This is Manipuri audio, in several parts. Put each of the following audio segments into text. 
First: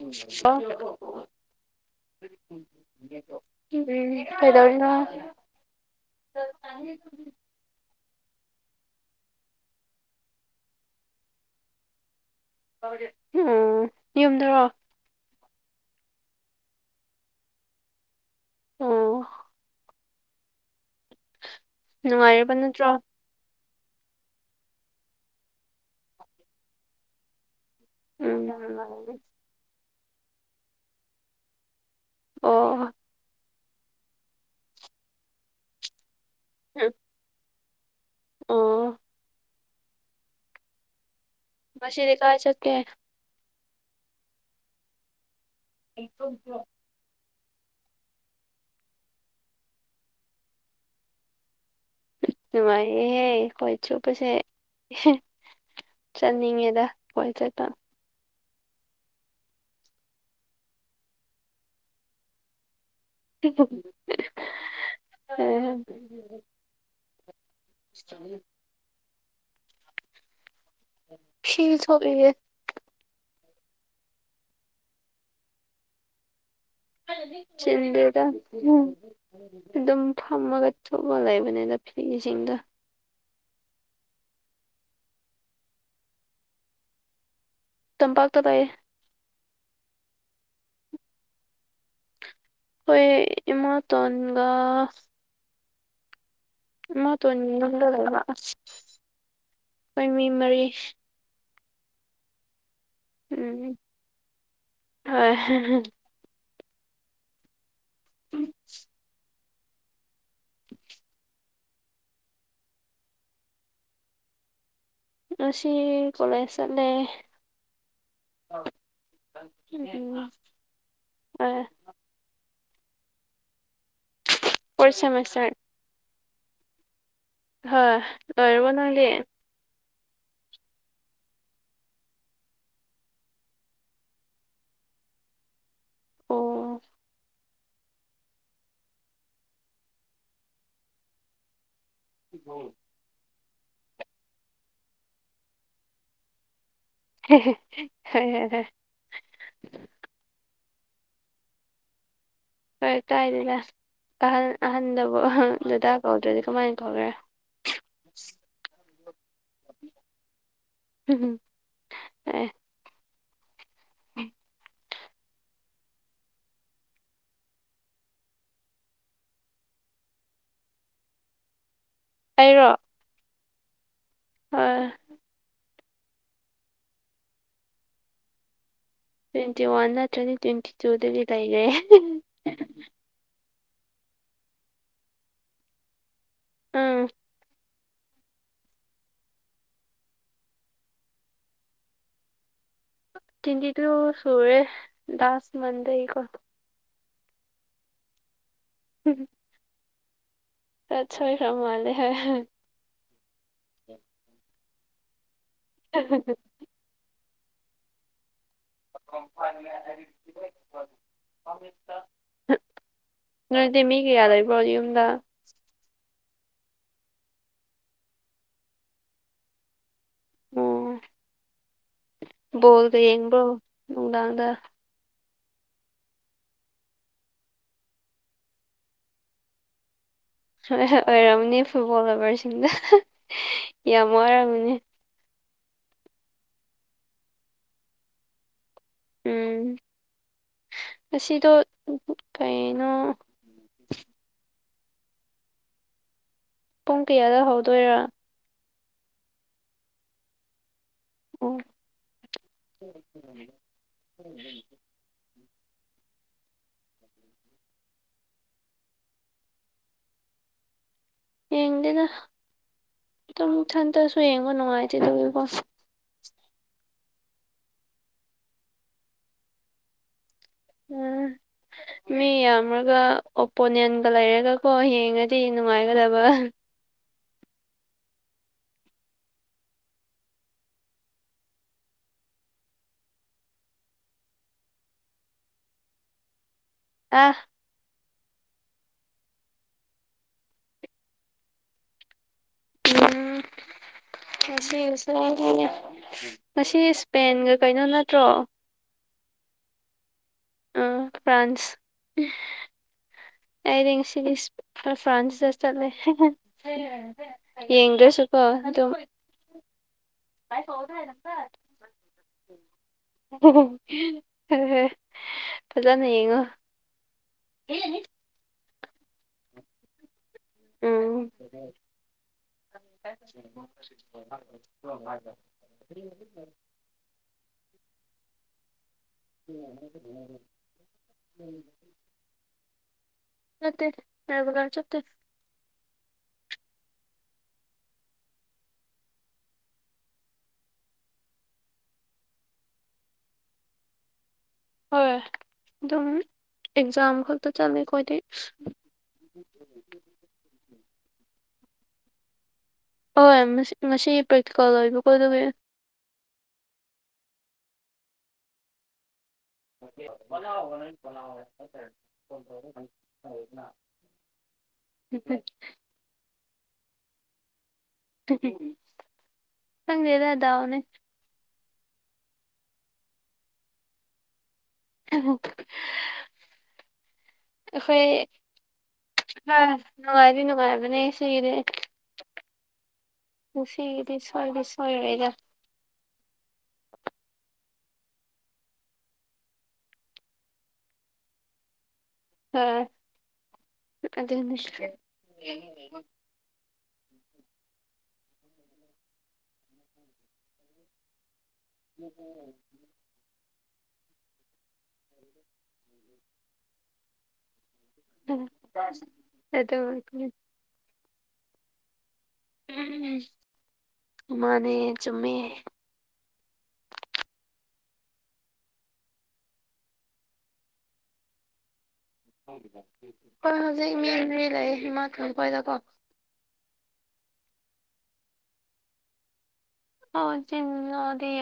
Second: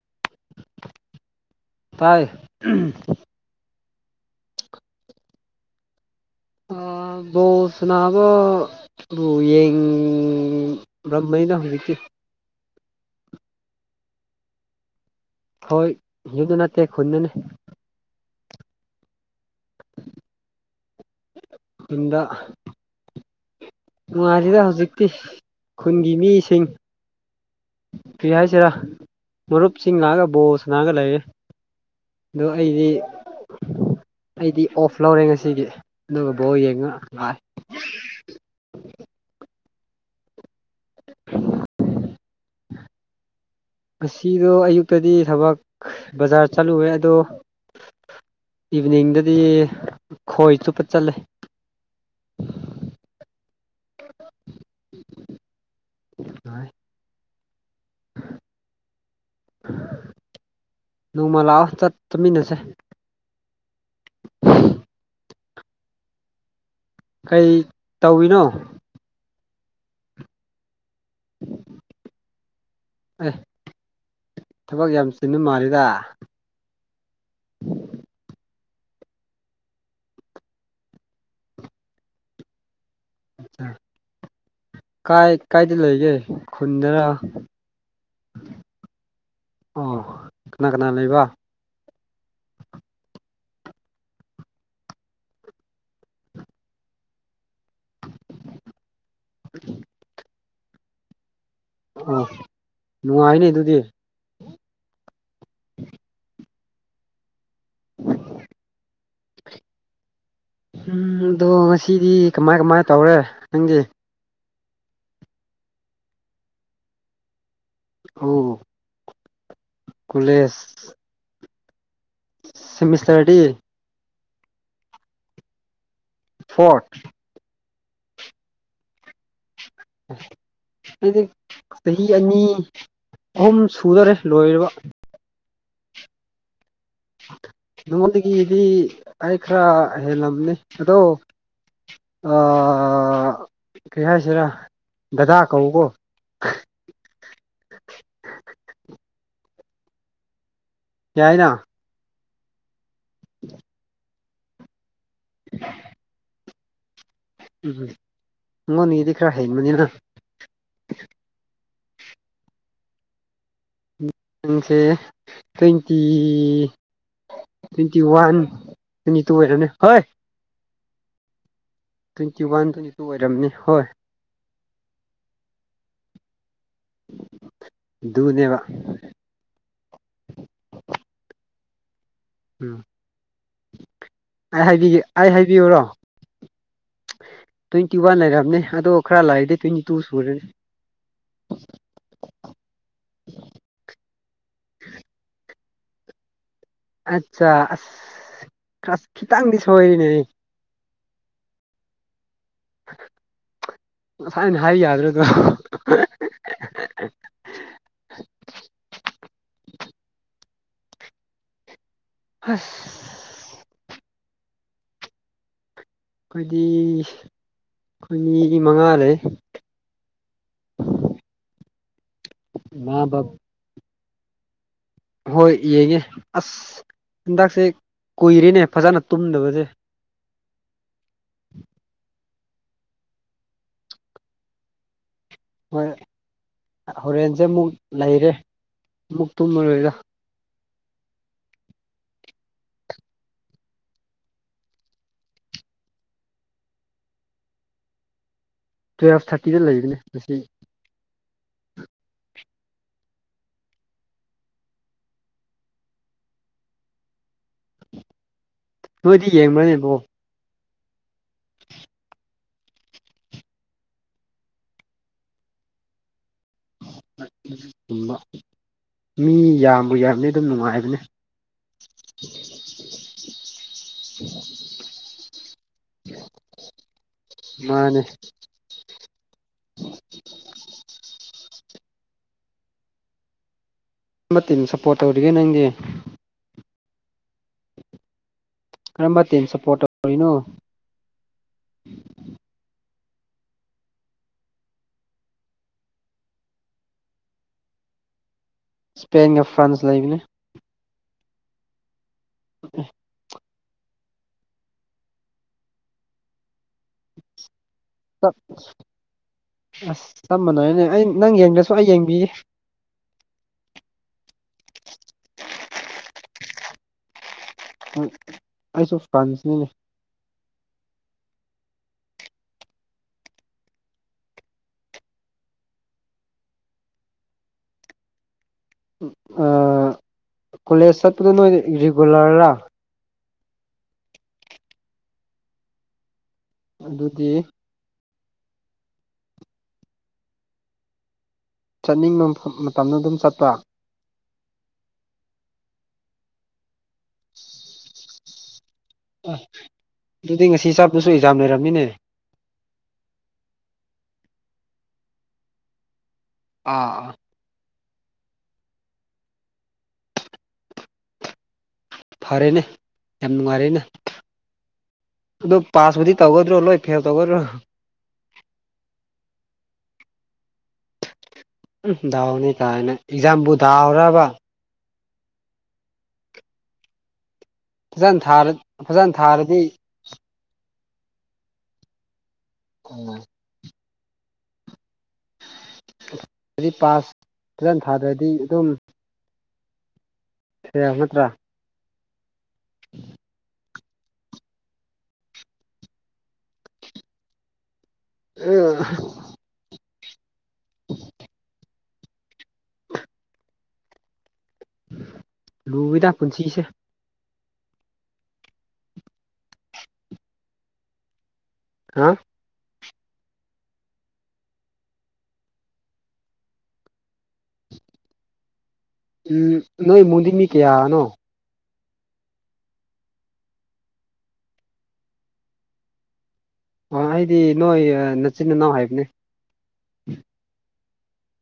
[unintelligible] ꯎꯝ ꯇꯥꯏ ꯀꯩꯗꯧꯔꯤꯅ‌ꯣ ꯁꯅꯥꯕ ꯗꯨ ꯌꯦꯡꯔꯝꯕꯅꯤꯗ ꯍꯧꯖꯤꯛꯇꯤ ꯎꯝ ꯌꯨꯝꯗꯔꯣ ꯍꯣꯏ ꯌꯨꯝꯗ ꯅꯠꯇꯦ ꯈꯨꯟꯗꯅꯦ ꯑꯣ [unintelligible] ꯈꯨꯟꯗ ꯅꯨꯡꯉꯥꯏꯔꯤꯕ ꯅꯠꯇ꯭ꯔꯣ ꯅꯨꯡꯉꯥꯏꯔꯤꯗ ꯍꯧꯖꯤꯛꯇꯤ ꯈꯨꯟꯒꯤ ꯃꯤꯁꯤꯡ [unintelligible] ꯎꯝ ꯍꯥꯏꯁꯤꯔꯥ ꯃꯔꯨꯞꯁꯤꯡ ꯉꯥꯛꯑꯒ ꯕꯣꯁꯅꯥꯒ ꯂꯩꯔ ꯑꯗꯣ ꯑꯩꯗꯤ ꯑꯣ ꯑꯩꯗꯤ ꯑꯣꯐ ꯂꯧꯔꯦ ꯉꯁꯤꯒꯤ ꯕꯣꯜ ꯌꯦꯡꯉꯥ [unintelligible] ꯑꯣ [unintelligible] ꯉꯁꯤꯗꯤ ꯀꯥꯏ ꯆꯀꯦ ꯉꯁꯤꯗꯣ ꯑꯌꯨꯛꯇꯗꯤ ꯊꯕꯛ ꯕꯖꯥꯔ ꯆꯠꯂꯨꯨꯔꯦ ꯑꯗꯣ ꯏꯚꯅꯤꯡꯗꯗꯤ ꯈꯣꯏ ꯆꯣꯞꯄ ꯆꯠꯂꯦ ꯅꯨꯡꯉꯥꯏꯦꯍꯦ ꯈꯣꯏ ꯆꯣꯞꯄꯁꯦ ꯆꯠꯅꯤꯡꯉꯦꯗ ꯈꯣꯏ ꯆꯠꯇ ꯅꯣꯡꯃ ꯂꯥꯛꯑꯣ ꯆꯠ ꯆꯠꯃꯤꯟꯅꯁꯦ ꯑ ꯀꯩ ꯇꯧꯏꯅꯣ [unintelligible] ꯑꯦ ꯊꯕꯛ ꯌꯥꯝ ꯆꯤꯟꯅ ꯃꯥꯜꯂꯤꯗ ꯆꯤꯟꯗꯦꯗ ꯎꯝ ꯑꯗꯨꯝ ꯐꯝꯃꯒ ꯊꯨꯞꯂ ꯂꯩꯕꯅꯤꯅ ꯐꯤ ꯁꯤꯡꯗꯣ ꯀꯥꯏ ꯀꯥꯏꯗ ꯂꯩꯒꯦ ꯈꯨꯟꯗꯅ ꯇꯝꯄꯥꯛ ꯇ ꯂꯩꯌꯦ ꯑ ꯀꯅꯥ ꯀꯅꯥ ꯂꯩꯕ ꯍꯣꯏ ꯏꯃꯥ ꯇꯣꯟꯒ ꯃꯥꯇꯣꯟ ꯌꯂꯒ ꯂꯑ ꯑꯩꯈꯣꯏ ꯃꯤ ꯃꯔꯤ ꯑꯥ ꯅꯨꯡꯉꯥꯏꯅꯤ ꯎꯝ ꯑꯗꯨꯗꯤ ꯍꯣꯏ [inaudible] ꯎꯝ ꯑꯗꯣ ꯉꯁꯤꯗꯤ ꯀꯃꯥꯏ ꯀꯃꯥꯏ ꯇꯧꯔꯦ ꯅꯪꯒꯤ ꯉꯁꯤ ꯀꯂꯦꯖ ꯆꯠꯂꯦ ꯑꯣ ꯎꯝ ꯀꯣꯂꯦꯖ [unintelligible] ꯁꯤꯃꯤꯁꯇꯔꯗꯤ ꯐꯔꯣꯠ ꯁꯦꯃꯤꯁꯇꯔꯥ ꯐꯣꯔꯠ ꯍꯣꯏ ꯂꯣꯏꯔꯕꯣ ꯅꯪꯗꯤ ꯗꯤ ꯆꯍꯤ ꯑꯅꯤ ꯑꯍꯨꯝ ꯁꯨꯗꯔꯦ ꯂꯣꯏꯔꯦꯕ ꯑꯣ ꯅꯉꯣꯟꯗꯒꯤꯗꯤ ꯑꯩ ꯈꯔ ꯍꯦꯜꯂꯝꯅꯤ ꯑꯗꯣ ꯑꯥ ꯀꯩ ꯍꯥꯏꯁꯤꯔ ꯗꯗꯥ ꯀꯧꯀꯣ ꯍꯦ ꯍꯦ ꯁꯣꯏꯔꯦꯅꯦ ꯌꯥꯏꯅꯥ ꯐꯔꯦ ꯀꯥꯏꯗ ꯂ ꯑꯍꯟ ꯑꯍꯟꯗꯕꯨ ꯗꯗꯥ ꯐꯧꯗ꯭ꯔꯗꯤ ꯀꯃꯥꯏꯅ ꯇꯧꯈ꯭ꯔꯦ ꯎꯝ ꯎꯣꯅꯤꯗꯤ ꯈꯔ ꯍꯥꯏ ꯃꯅꯤꯅ ꯑꯦ [inaudible] [unintelligible] twenty twenty one twenty two ꯑꯣꯏꯔꯣꯅꯦ ꯍꯣꯏ ꯇ꯭ꯋꯦꯟꯇꯤ ꯑꯩꯔꯣ ꯋꯥꯟ ꯇ꯭ꯋꯦꯟꯇꯤ ꯇꯨ ꯑꯣꯏꯔꯕꯝꯅꯤ ꯍꯣꯏ ꯍꯣꯏ ꯗꯨꯅꯦꯕ ꯇ꯭ꯋꯦꯟꯇꯤ ꯋꯥꯟ ꯅꯠꯇ꯭ꯔꯗꯤ ꯇ꯭ꯋꯦꯟꯇꯤ ꯇꯨꯗꯗꯤ ꯂꯩꯒꯔꯦ ꯎꯝ ꯑꯩ ꯍꯥꯏꯕꯤꯒꯦ ꯑꯩ ꯍꯥꯏꯕꯤꯌꯨꯔꯣ ꯑꯪ ꯇ꯭ꯋꯦꯟꯇꯤ ꯋꯥꯟ ꯂꯩꯔꯕꯅꯦ ꯑꯗꯣ ꯈꯔ ꯂꯥꯏꯗꯤ ꯇ꯭ꯋꯦꯟꯇꯤ ꯇꯨ ꯁꯨꯔꯅꯤ ꯇ꯭ꯋꯦꯟꯇꯤꯇꯨ ꯁꯨꯔꯦ ꯗꯥꯁ ꯃꯟꯗꯒꯤ ꯀꯣ ꯑꯠꯆꯥ ꯑꯁ ꯀ ꯍꯨꯝ ꯈꯤꯇꯪꯗꯤ ꯁꯣꯏꯔꯤꯅꯦꯑꯩ ꯑꯠ ꯁꯣꯏꯈꯔ ꯃꯥꯜꯂꯦ ꯍꯍꯦ ꯉꯁꯥꯏꯅ ꯍꯥꯏ ꯌꯥꯗ꯭ꯔꯗꯣ ꯍ ꯍ ꯍ ꯀꯝ ꯐꯅꯤ ꯍꯥꯏ [unintelligible] ꯍꯁ ꯅꯣꯏꯗꯤ ꯃꯤ ꯀꯌꯥ ꯂꯩꯕ꯭ꯔꯣ ꯌꯨꯝꯗ ꯑꯩꯈꯣꯏꯗꯤ ꯑꯩꯈꯣꯏ ꯃꯤ ꯃꯉꯥ ꯂꯩ ꯑꯣ ꯕꯣꯜ ꯒ ꯏꯃꯥ ꯕꯕꯥ ꯌꯦꯡꯕ꯭ꯔꯣ ꯅꯨꯡꯗꯥꯡꯗ ꯍꯣꯏ ꯌꯦꯡꯉꯦ ꯑꯁ ꯍꯟꯗꯛꯁꯦ ꯀꯨꯏꯔꯦꯅꯦ ꯐꯖꯅ ꯇꯨꯝꯗꯕꯖꯦ ꯍꯣꯏꯍꯣꯏ ꯑꯣꯏꯔꯝꯃꯅꯦ ꯐꯨꯠꯕꯣꯜ ꯂꯕꯔꯁꯤꯡꯗ ꯌꯥꯝ ꯋꯥꯔꯝꯃꯅꯤ ꯍꯣꯏ ꯍꯣꯔꯦꯟꯁꯦ ꯑꯃꯨꯛ ꯂꯩꯔꯦ ꯑꯃꯨꯛ ꯎꯝ ꯇꯨꯝꯃꯔꯣꯏꯗ ꯉꯁꯤꯗꯣ ꯀꯩꯅꯣ ꯄꯨꯡ ꯀꯌꯥꯗ ꯍꯧꯗꯣꯏꯔꯥ ꯇꯨꯌꯦꯜꯐ ꯊꯥꯔꯇꯤꯗ ꯂꯩꯕꯅꯤ ꯉꯁꯤ ꯑꯣ ꯅꯣꯏꯗꯤ ꯌꯦꯡꯕ꯭ꯔꯅꯦ ꯕꯣ ꯌꯦꯡꯗꯦꯗ ꯇꯨꯝꯏꯊꯟꯇꯁꯨ ꯌꯦꯡꯕ ꯅꯨꯡꯉꯥꯏꯇꯦ ꯗꯨꯒꯤꯀꯣ ꯕ ꯃꯤ ꯌꯥꯝꯕꯨ ꯌꯥꯝꯗꯤ ꯑꯗꯨꯝ ꯅꯨꯡꯉꯥꯏꯕꯅꯦ ꯎꯝ ꯃꯤ ꯌꯥꯝꯔꯒ ꯑꯣꯄꯣꯅꯦꯟꯒ ꯂꯩꯔꯒꯀꯣ ꯌꯦꯡꯔꯗꯤ ꯅꯨꯡꯉꯥꯏꯒꯗꯕ ꯃꯥꯅꯤ ꯀꯝꯕ ꯇꯤꯝ ꯁꯞꯄꯣꯔꯠ ꯇꯧꯔꯤꯒꯦ ꯅꯪꯗꯤ ꯑꯥ ꯀꯔꯝꯕ ꯇꯤꯝ ꯁꯞꯄꯣꯔꯠ ꯇꯧꯔꯤꯅꯣ ꯎꯝ ꯉꯁ ꯉꯁꯤ ꯏꯁꯄꯦꯟꯒ ꯀꯩꯅꯣ ꯅꯠꯇ꯭ꯔꯣ ꯏꯁꯄꯦꯟꯒ ꯐ꯭ꯔꯥꯟꯁ ꯂꯩꯕꯅꯦ ꯐ꯭ꯔꯥꯟꯁ [inaudible] ꯑꯩꯗꯤ ꯉꯁꯤꯗꯤ ꯐ꯭ꯔꯥꯟꯁꯇ ꯆꯠꯂꯦ ꯌꯦꯡꯗ ꯆꯞ [unintelligible] ꯑꯗꯨ ꯑꯁ ꯆꯞ ꯃꯥꯟꯅꯦꯅꯦ ꯑꯩ ꯅꯪ ꯌꯦꯡꯗꯁꯨ ꯑꯩ ꯌꯦꯡꯕꯤꯌꯦ ꯎ ꯐꯖꯅ ꯌꯦꯡꯉꯣ ꯍꯣꯏ ꯑꯩꯁꯨ ꯐ꯭ꯔꯥꯟꯁꯅꯤꯅꯦ ꯎꯝ [unintelligible] ꯀꯣꯂꯦꯖ ꯆꯠꯄꯗꯣ ꯅꯣꯏ ꯔꯤꯒꯨꯂꯔꯔꯥ ꯅꯠꯇꯦ ꯔꯦꯒꯨꯂꯔ ꯆꯠꯇꯦ ꯑꯗꯨꯗꯤ ꯆꯠꯅꯤꯡꯕ ꯃꯇꯝꯗ ꯑꯗꯨꯝ ꯆꯠꯄ ꯍꯣꯏ ꯑꯗꯨꯝ ꯑꯦꯛꯖꯥꯝ ꯈꯛꯇ ꯆꯠꯂꯦ ꯑꯩꯈꯣꯏꯗꯤ ꯑ ꯑꯗꯨꯗꯤ ꯉꯁꯤ ꯆꯥꯞꯄꯁꯨ ꯑꯦꯛꯖꯥꯝ ꯂꯩꯔꯝꯅꯤꯅꯦ ꯍꯣꯏ ꯃꯁꯤ ꯉꯁꯤ ꯄ꯭ꯔꯦꯛꯇꯤꯀꯜ ꯑꯣꯏꯕꯀꯣ ꯑꯗꯨꯒꯤ ꯑꯥ [unintelligible] ꯐꯔꯦꯅꯦ ꯌꯥꯝ ꯅꯨꯡꯉꯥꯏꯔꯦꯅꯦ ꯑꯗꯣ ꯄꯥꯁꯕꯨꯨꯗꯤ ꯇꯧꯒꯗ꯭ꯔꯣ ꯂꯣꯏ ꯐꯦꯜ ꯇꯧꯒꯗ꯭ꯔꯣ ꯈꯪꯗꯦꯗꯗꯥ ꯑꯣꯅꯦ ꯎꯝ ꯗꯥꯎꯅꯤ ꯀꯥꯏꯅ ꯑꯦꯛꯖꯥꯝꯕꯨ ꯗꯥꯎꯔꯕ ꯐꯖꯅ ꯑꯩꯈꯣꯏ ꯊꯥꯔ ꯐꯖꯅ ꯊꯥꯔꯗꯤ ꯅꯨꯡꯉꯥꯏꯗꯤ ꯅꯨꯡꯉꯥꯏꯕꯅꯦ ꯁꯤꯒꯤꯗꯤ ꯎꯝ ꯉꯁꯤꯒꯤꯗꯤ ꯁꯣꯏꯗꯤ ꯁꯣꯏꯔꯣꯏꯗ ꯗꯤ ꯄꯥꯁꯖꯟ ꯊꯥꯗ꯭ꯔꯗꯤ ꯑꯗꯨꯝ ꯍꯦ ꯅꯠꯇ꯭ꯔꯥ ꯑ ꯑꯗꯨ ꯑ [inaudible] [inaudible] ꯂꯨꯕꯗ ꯄꯨꯟꯁꯤꯁꯦ ꯎꯝ ꯑꯗꯣ ꯍꯥ ꯎꯝ ꯃꯥꯅꯦ ꯆꯨꯝꯃꯦ ꯎꯝ ꯅꯣꯏ ꯏꯃꯨꯗꯤ ꯃꯤ ꯀꯌꯥꯅꯣ ꯍꯣꯏ ꯍꯧꯖꯤꯛ ꯃꯤ ꯂꯩ ꯏꯃꯥꯊꯈꯣꯏꯗꯀꯣ ꯑꯣ ꯑꯩꯗꯤ ꯅꯣꯏ ꯅꯆꯤꯟ ꯏꯅꯥꯎ ꯍꯥꯏꯕꯅꯦ ꯍ ꯆꯅꯗꯤ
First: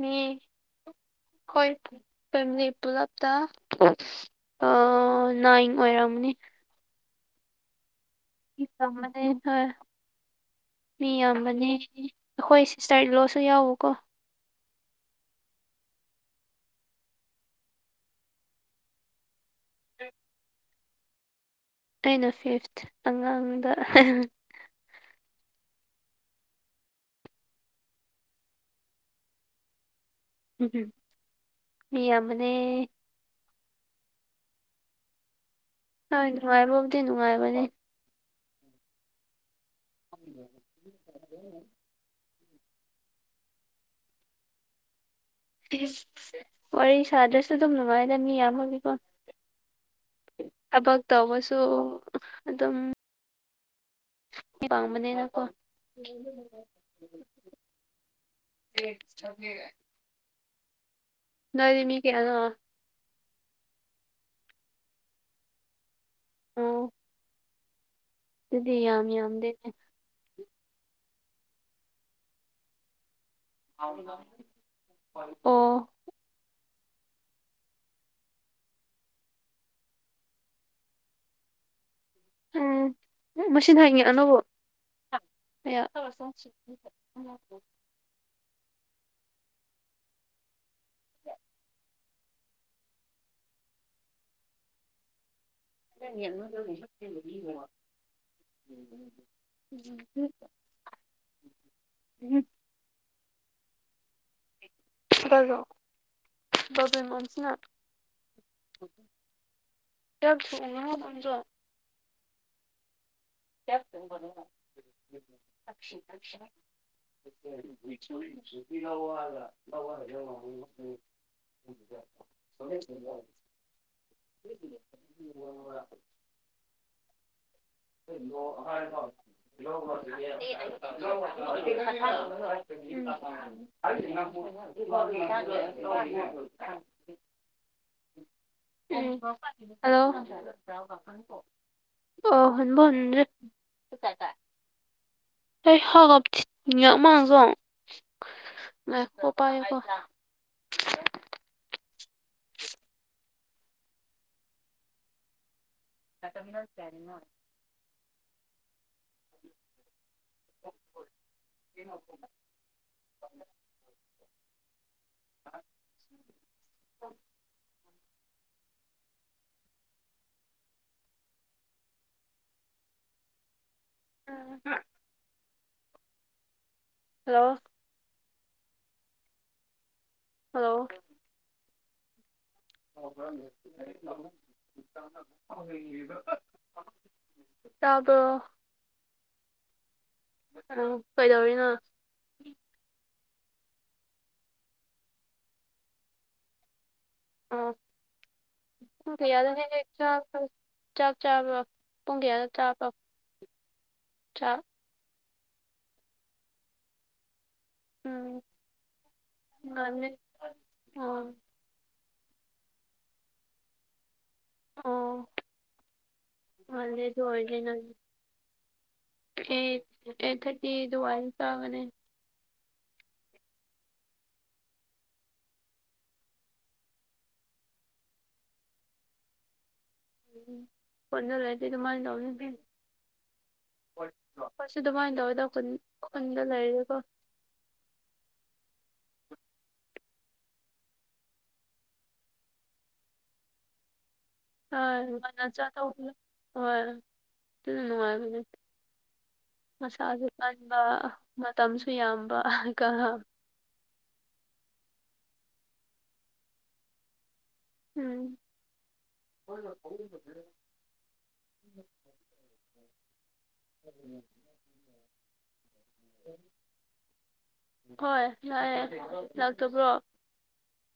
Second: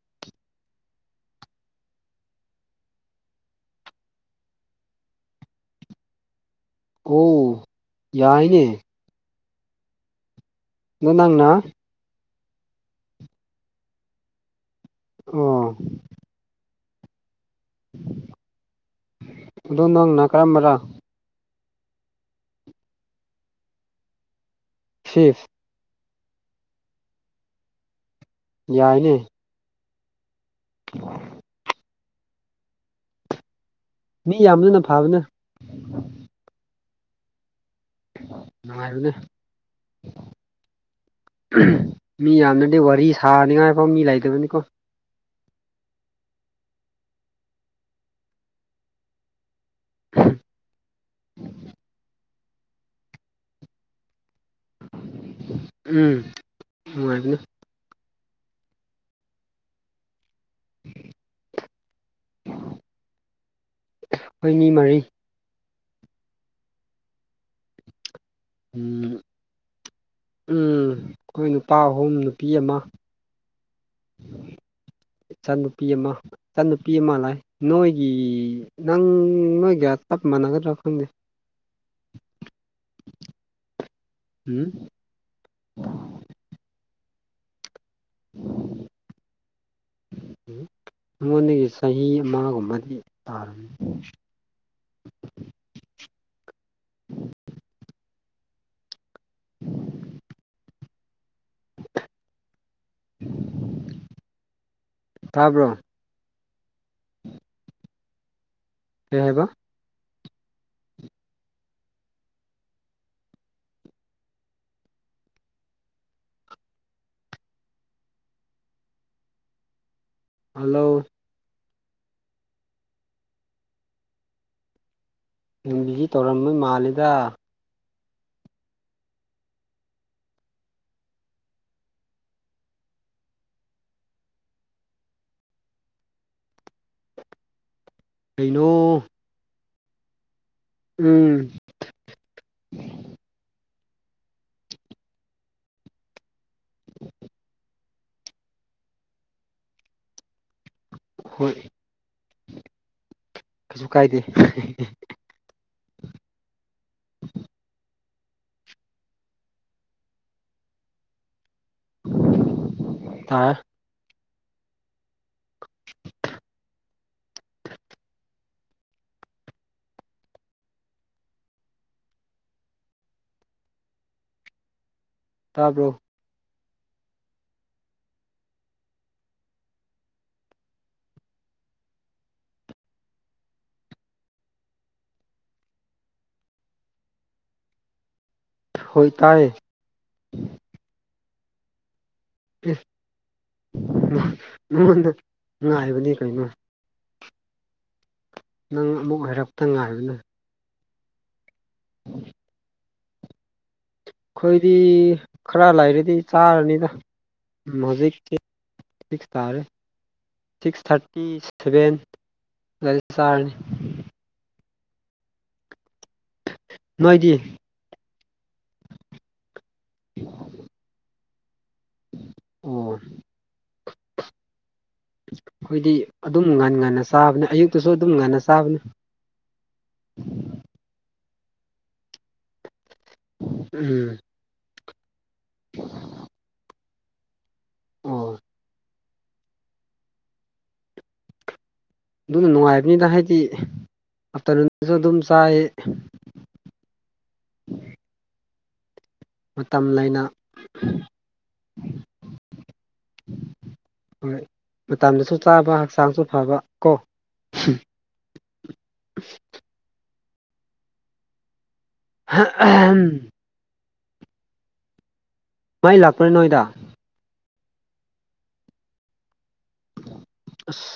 ꯃꯤ ꯍꯣꯏ ꯐꯦꯃꯤꯂꯤ ꯄꯨꯂꯞꯇ ꯑ ꯅꯥꯏꯟ ꯑꯣꯏꯔꯝꯅꯦ [unintelligible] ꯌꯥꯏꯅꯦ ꯑꯃꯅꯤꯅꯦ ꯍꯣꯏ ꯃꯤ ꯑꯗꯣ ꯅꯪꯅ ꯌꯥꯝꯅꯦ ꯑꯩꯈꯣꯏ ꯁꯤꯁꯇꯔꯔꯤ ꯂꯣꯁꯨ ꯌꯥꯎꯀꯣ ꯑꯣ ꯑꯗꯣ ꯅꯪꯅ ꯀꯔꯝꯕꯔꯥ ꯑꯩꯅ ꯐꯤꯐ ꯑꯉꯥꯡꯗ ꯁꯤꯁ ꯌꯥꯏꯅꯦ ꯎꯝ ꯃꯤ ꯑꯅꯦ ꯃꯤ ꯌꯥꯝꯕꯗꯨꯅ ꯐꯕꯅ ꯍꯣꯏ ꯅꯨꯡꯉꯥꯏꯕꯕꯨꯗꯤ ꯅꯨꯡꯉꯥꯏꯕꯅꯦ ꯅꯨꯡꯉꯥꯏꯕꯅꯦ ꯃꯤ ꯌꯥꯝꯗ꯭ꯔꯗꯤ ꯋꯥꯔꯤ ꯁꯥꯅꯤꯉꯥꯏꯐꯥꯎ ꯃꯤ ꯂꯩꯇꯕꯅꯤꯀꯣ ꯋꯥꯔꯤ ꯁꯥꯗ꯭ꯔꯁꯨ ꯑꯗꯨꯝ ꯅꯨꯡꯉꯥꯏꯗꯅꯤ ꯌꯥꯝꯕꯒꯤꯀꯣ ꯊꯕꯛ ꯇꯧꯕꯁꯨ ꯑꯗꯨꯝ ꯋꯥꯝꯕꯅꯦꯅ ꯀꯣ ꯎꯝ ꯅꯨꯡꯉꯥꯏꯕꯅꯦ [unintelligible] [inaudible] ꯅꯗꯤ ꯃꯤ ꯀꯌꯥ ꯍꯣꯏꯅꯤ ꯃꯔꯤ ꯑꯣ ꯑꯗꯨꯗꯤ ꯌꯥꯝ ꯎꯝ ꯌꯥꯝꯗꯦꯗꯤ ꯎꯝ ꯑꯩꯈꯣꯏ ꯅꯨꯄꯥ ꯑꯍꯨꯝ ꯅꯨꯄꯤ ꯑꯃ ꯏꯆꯥ ꯅꯨꯨꯄꯤ ꯑꯣ ꯑꯃ ꯏꯆꯟꯅꯨꯄꯤ ꯑꯃ ꯂꯩ ꯅꯣꯏꯒꯤ ꯅꯪ ꯅꯣꯏꯒ ꯆꯞ ꯃꯥꯟꯅꯒꯗ꯭ꯔꯥ ꯈꯪꯗꯦ ꯎꯝ ꯎ ꯃꯁꯤ ꯉꯍꯥꯟꯒꯤ ꯑꯅꯧꯕ ꯎꯝ [unintelligible] [inaudible] ꯅꯉꯣꯟꯗꯒꯤ ꯆꯍꯤ ꯑꯃꯒꯨꯝꯕꯗꯤ [unintelligible] [inaudible] [unintelligible] ꯇꯥꯕ꯭ꯔꯣ [unintelligible] ꯀꯩ ꯍꯥꯏꯕ [unintelligible] [unintelligible] [unintelligible] ꯍꯜꯂꯣ [unintelligible] [unintelligible] ꯌꯨꯝꯕꯤꯁꯤ ꯇꯧꯔꯝꯕ ꯃꯥꯂꯦꯗ [unintelligible] [unintelligible] [unintelligible] ꯀꯩꯅꯣ ꯎꯝ ꯎꯝ ꯍꯜꯂꯣ [unintelligible] [unintelligible] [unintelligible] ꯉꯥꯏꯈꯣ ꯄꯥꯏꯌꯣꯀꯣ ꯍꯣꯏ ꯀꯁꯨ ꯀꯥꯏꯗꯦ [unintelligible] [inaudible] ꯇꯥꯏ [unintelligible] ꯇꯥꯕ꯭ꯔꯣ ꯍꯜꯂꯣ ꯍꯜꯂꯣ ꯍ ꯇꯕꯣ ꯍꯣꯏ ꯇꯥꯏ ꯑ ꯀꯩꯗꯧꯔꯤꯅꯣ ꯅꯉꯣꯟꯗ ꯉꯥꯏꯕꯅꯤ ꯀꯩꯅꯣ ꯑ ꯅꯪ ꯄꯨꯡ ꯑꯃꯨꯛ ꯀꯌꯗ ꯍꯥꯏꯔꯛꯇ ꯍꯥꯏꯒꯦ ꯆꯥ ꯉꯥꯏꯕꯅꯦ ꯆꯛ ꯆꯥꯕ ꯄꯨꯡ ꯀꯌꯥꯗ ꯆꯥꯕ ꯑꯩꯈꯣꯏꯗꯤ ꯈꯔ ꯂꯩꯔꯗꯤ ꯆꯥꯔꯅꯤꯗ ꯍꯧꯖꯤꯛ ꯎꯝ ꯇꯔꯦ ꯉꯜꯂꯦ ꯁꯤꯛꯁ ꯊꯥꯔꯇꯤ ꯑꯣ ꯁꯕꯦꯟ ꯑꯗ꯭ꯥꯏꯗ ꯆꯥꯔꯅꯤ ꯑꯣ [unintelligible] ꯅꯣꯏꯗꯤ ꯑꯣꯏꯗꯤ ꯅꯪ ꯑꯦꯠ ꯑꯦꯠ ꯊꯔꯇꯤ ꯗꯨꯋꯥꯏ ꯆꯥꯒꯅꯤ ꯑꯣ ꯑꯩꯈꯣꯏꯗꯤ ꯑꯗꯨꯝ ꯉꯟ ꯉꯟꯅ ꯆꯥꯕꯅꯦ ꯑꯌꯨꯛꯇꯁꯨ ꯑꯗꯨꯝ ꯉꯟꯅ ꯆꯥꯕꯅꯦ ꯈꯨꯟꯗ ꯂꯩꯗꯤ ꯑꯗꯨꯃꯥꯏ [unintelligible] ꯎꯝ [unintelligible] ꯑꯗꯨꯃꯥꯏꯅ ꯇꯧꯋꯦꯗ ꯈꯨꯟ ꯈꯨꯟꯗ ꯂꯩꯔꯤꯀꯣ ꯑꯣ ꯑꯗꯨꯅ ꯅꯨꯡꯉꯥꯏꯕꯅꯤꯅ ꯍꯥꯏꯗꯤ ꯑꯥꯞꯇꯔꯅꯨꯟꯗꯁꯨ ꯍꯣꯏ ꯑꯗꯨꯝ ꯉꯟꯅ ꯆꯥꯏ ꯆꯥꯊꯣꯛꯄꯗꯣ ꯍꯣꯏ ꯗꯨꯅ ꯅꯨꯡꯉꯥꯏꯕꯅꯦ ꯃꯇꯝ ꯂꯩꯅ ꯃꯁꯥꯁꯨ ꯀꯟꯕ ꯃꯇꯝꯁꯨ ꯌꯥꯝꯕ ꯍꯣꯏ ꯃꯇꯝꯗꯁꯨ ꯆꯥꯕ ꯍꯛꯆꯥꯡꯁꯨ ꯐꯕ ꯀꯣ ꯎꯝ [unintelligible] ꯎꯝ ꯎꯝ ꯃꯥꯏ ꯂꯥꯛꯄ꯭ꯔꯥ ꯅꯣꯏꯗ ꯍꯣꯏ ꯂꯥꯛꯑꯦ ꯂꯥꯛꯇꯕ꯭ꯔꯣ ꯑꯁ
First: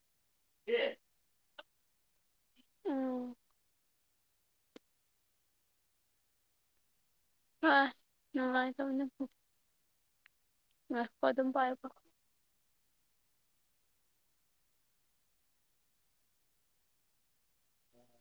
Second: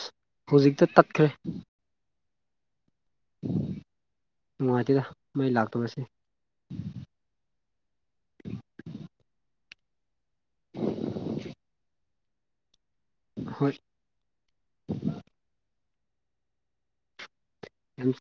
ꯍꯧꯖꯤꯛꯇ ꯇꯠꯈ꯭ꯔꯦ ꯎꯝ ꯅꯨꯡꯉꯥꯏꯇꯦꯗ ꯃꯩ ꯂꯥꯛꯇꯕꯁꯦ ꯍ ꯅꯨꯡꯉꯥꯏ ꯑ ꯉꯥꯏꯈꯣ ꯑꯗꯨꯝ ꯄꯥꯏꯌꯨꯀꯣ ꯍꯣꯏ ꯌꯥꯝ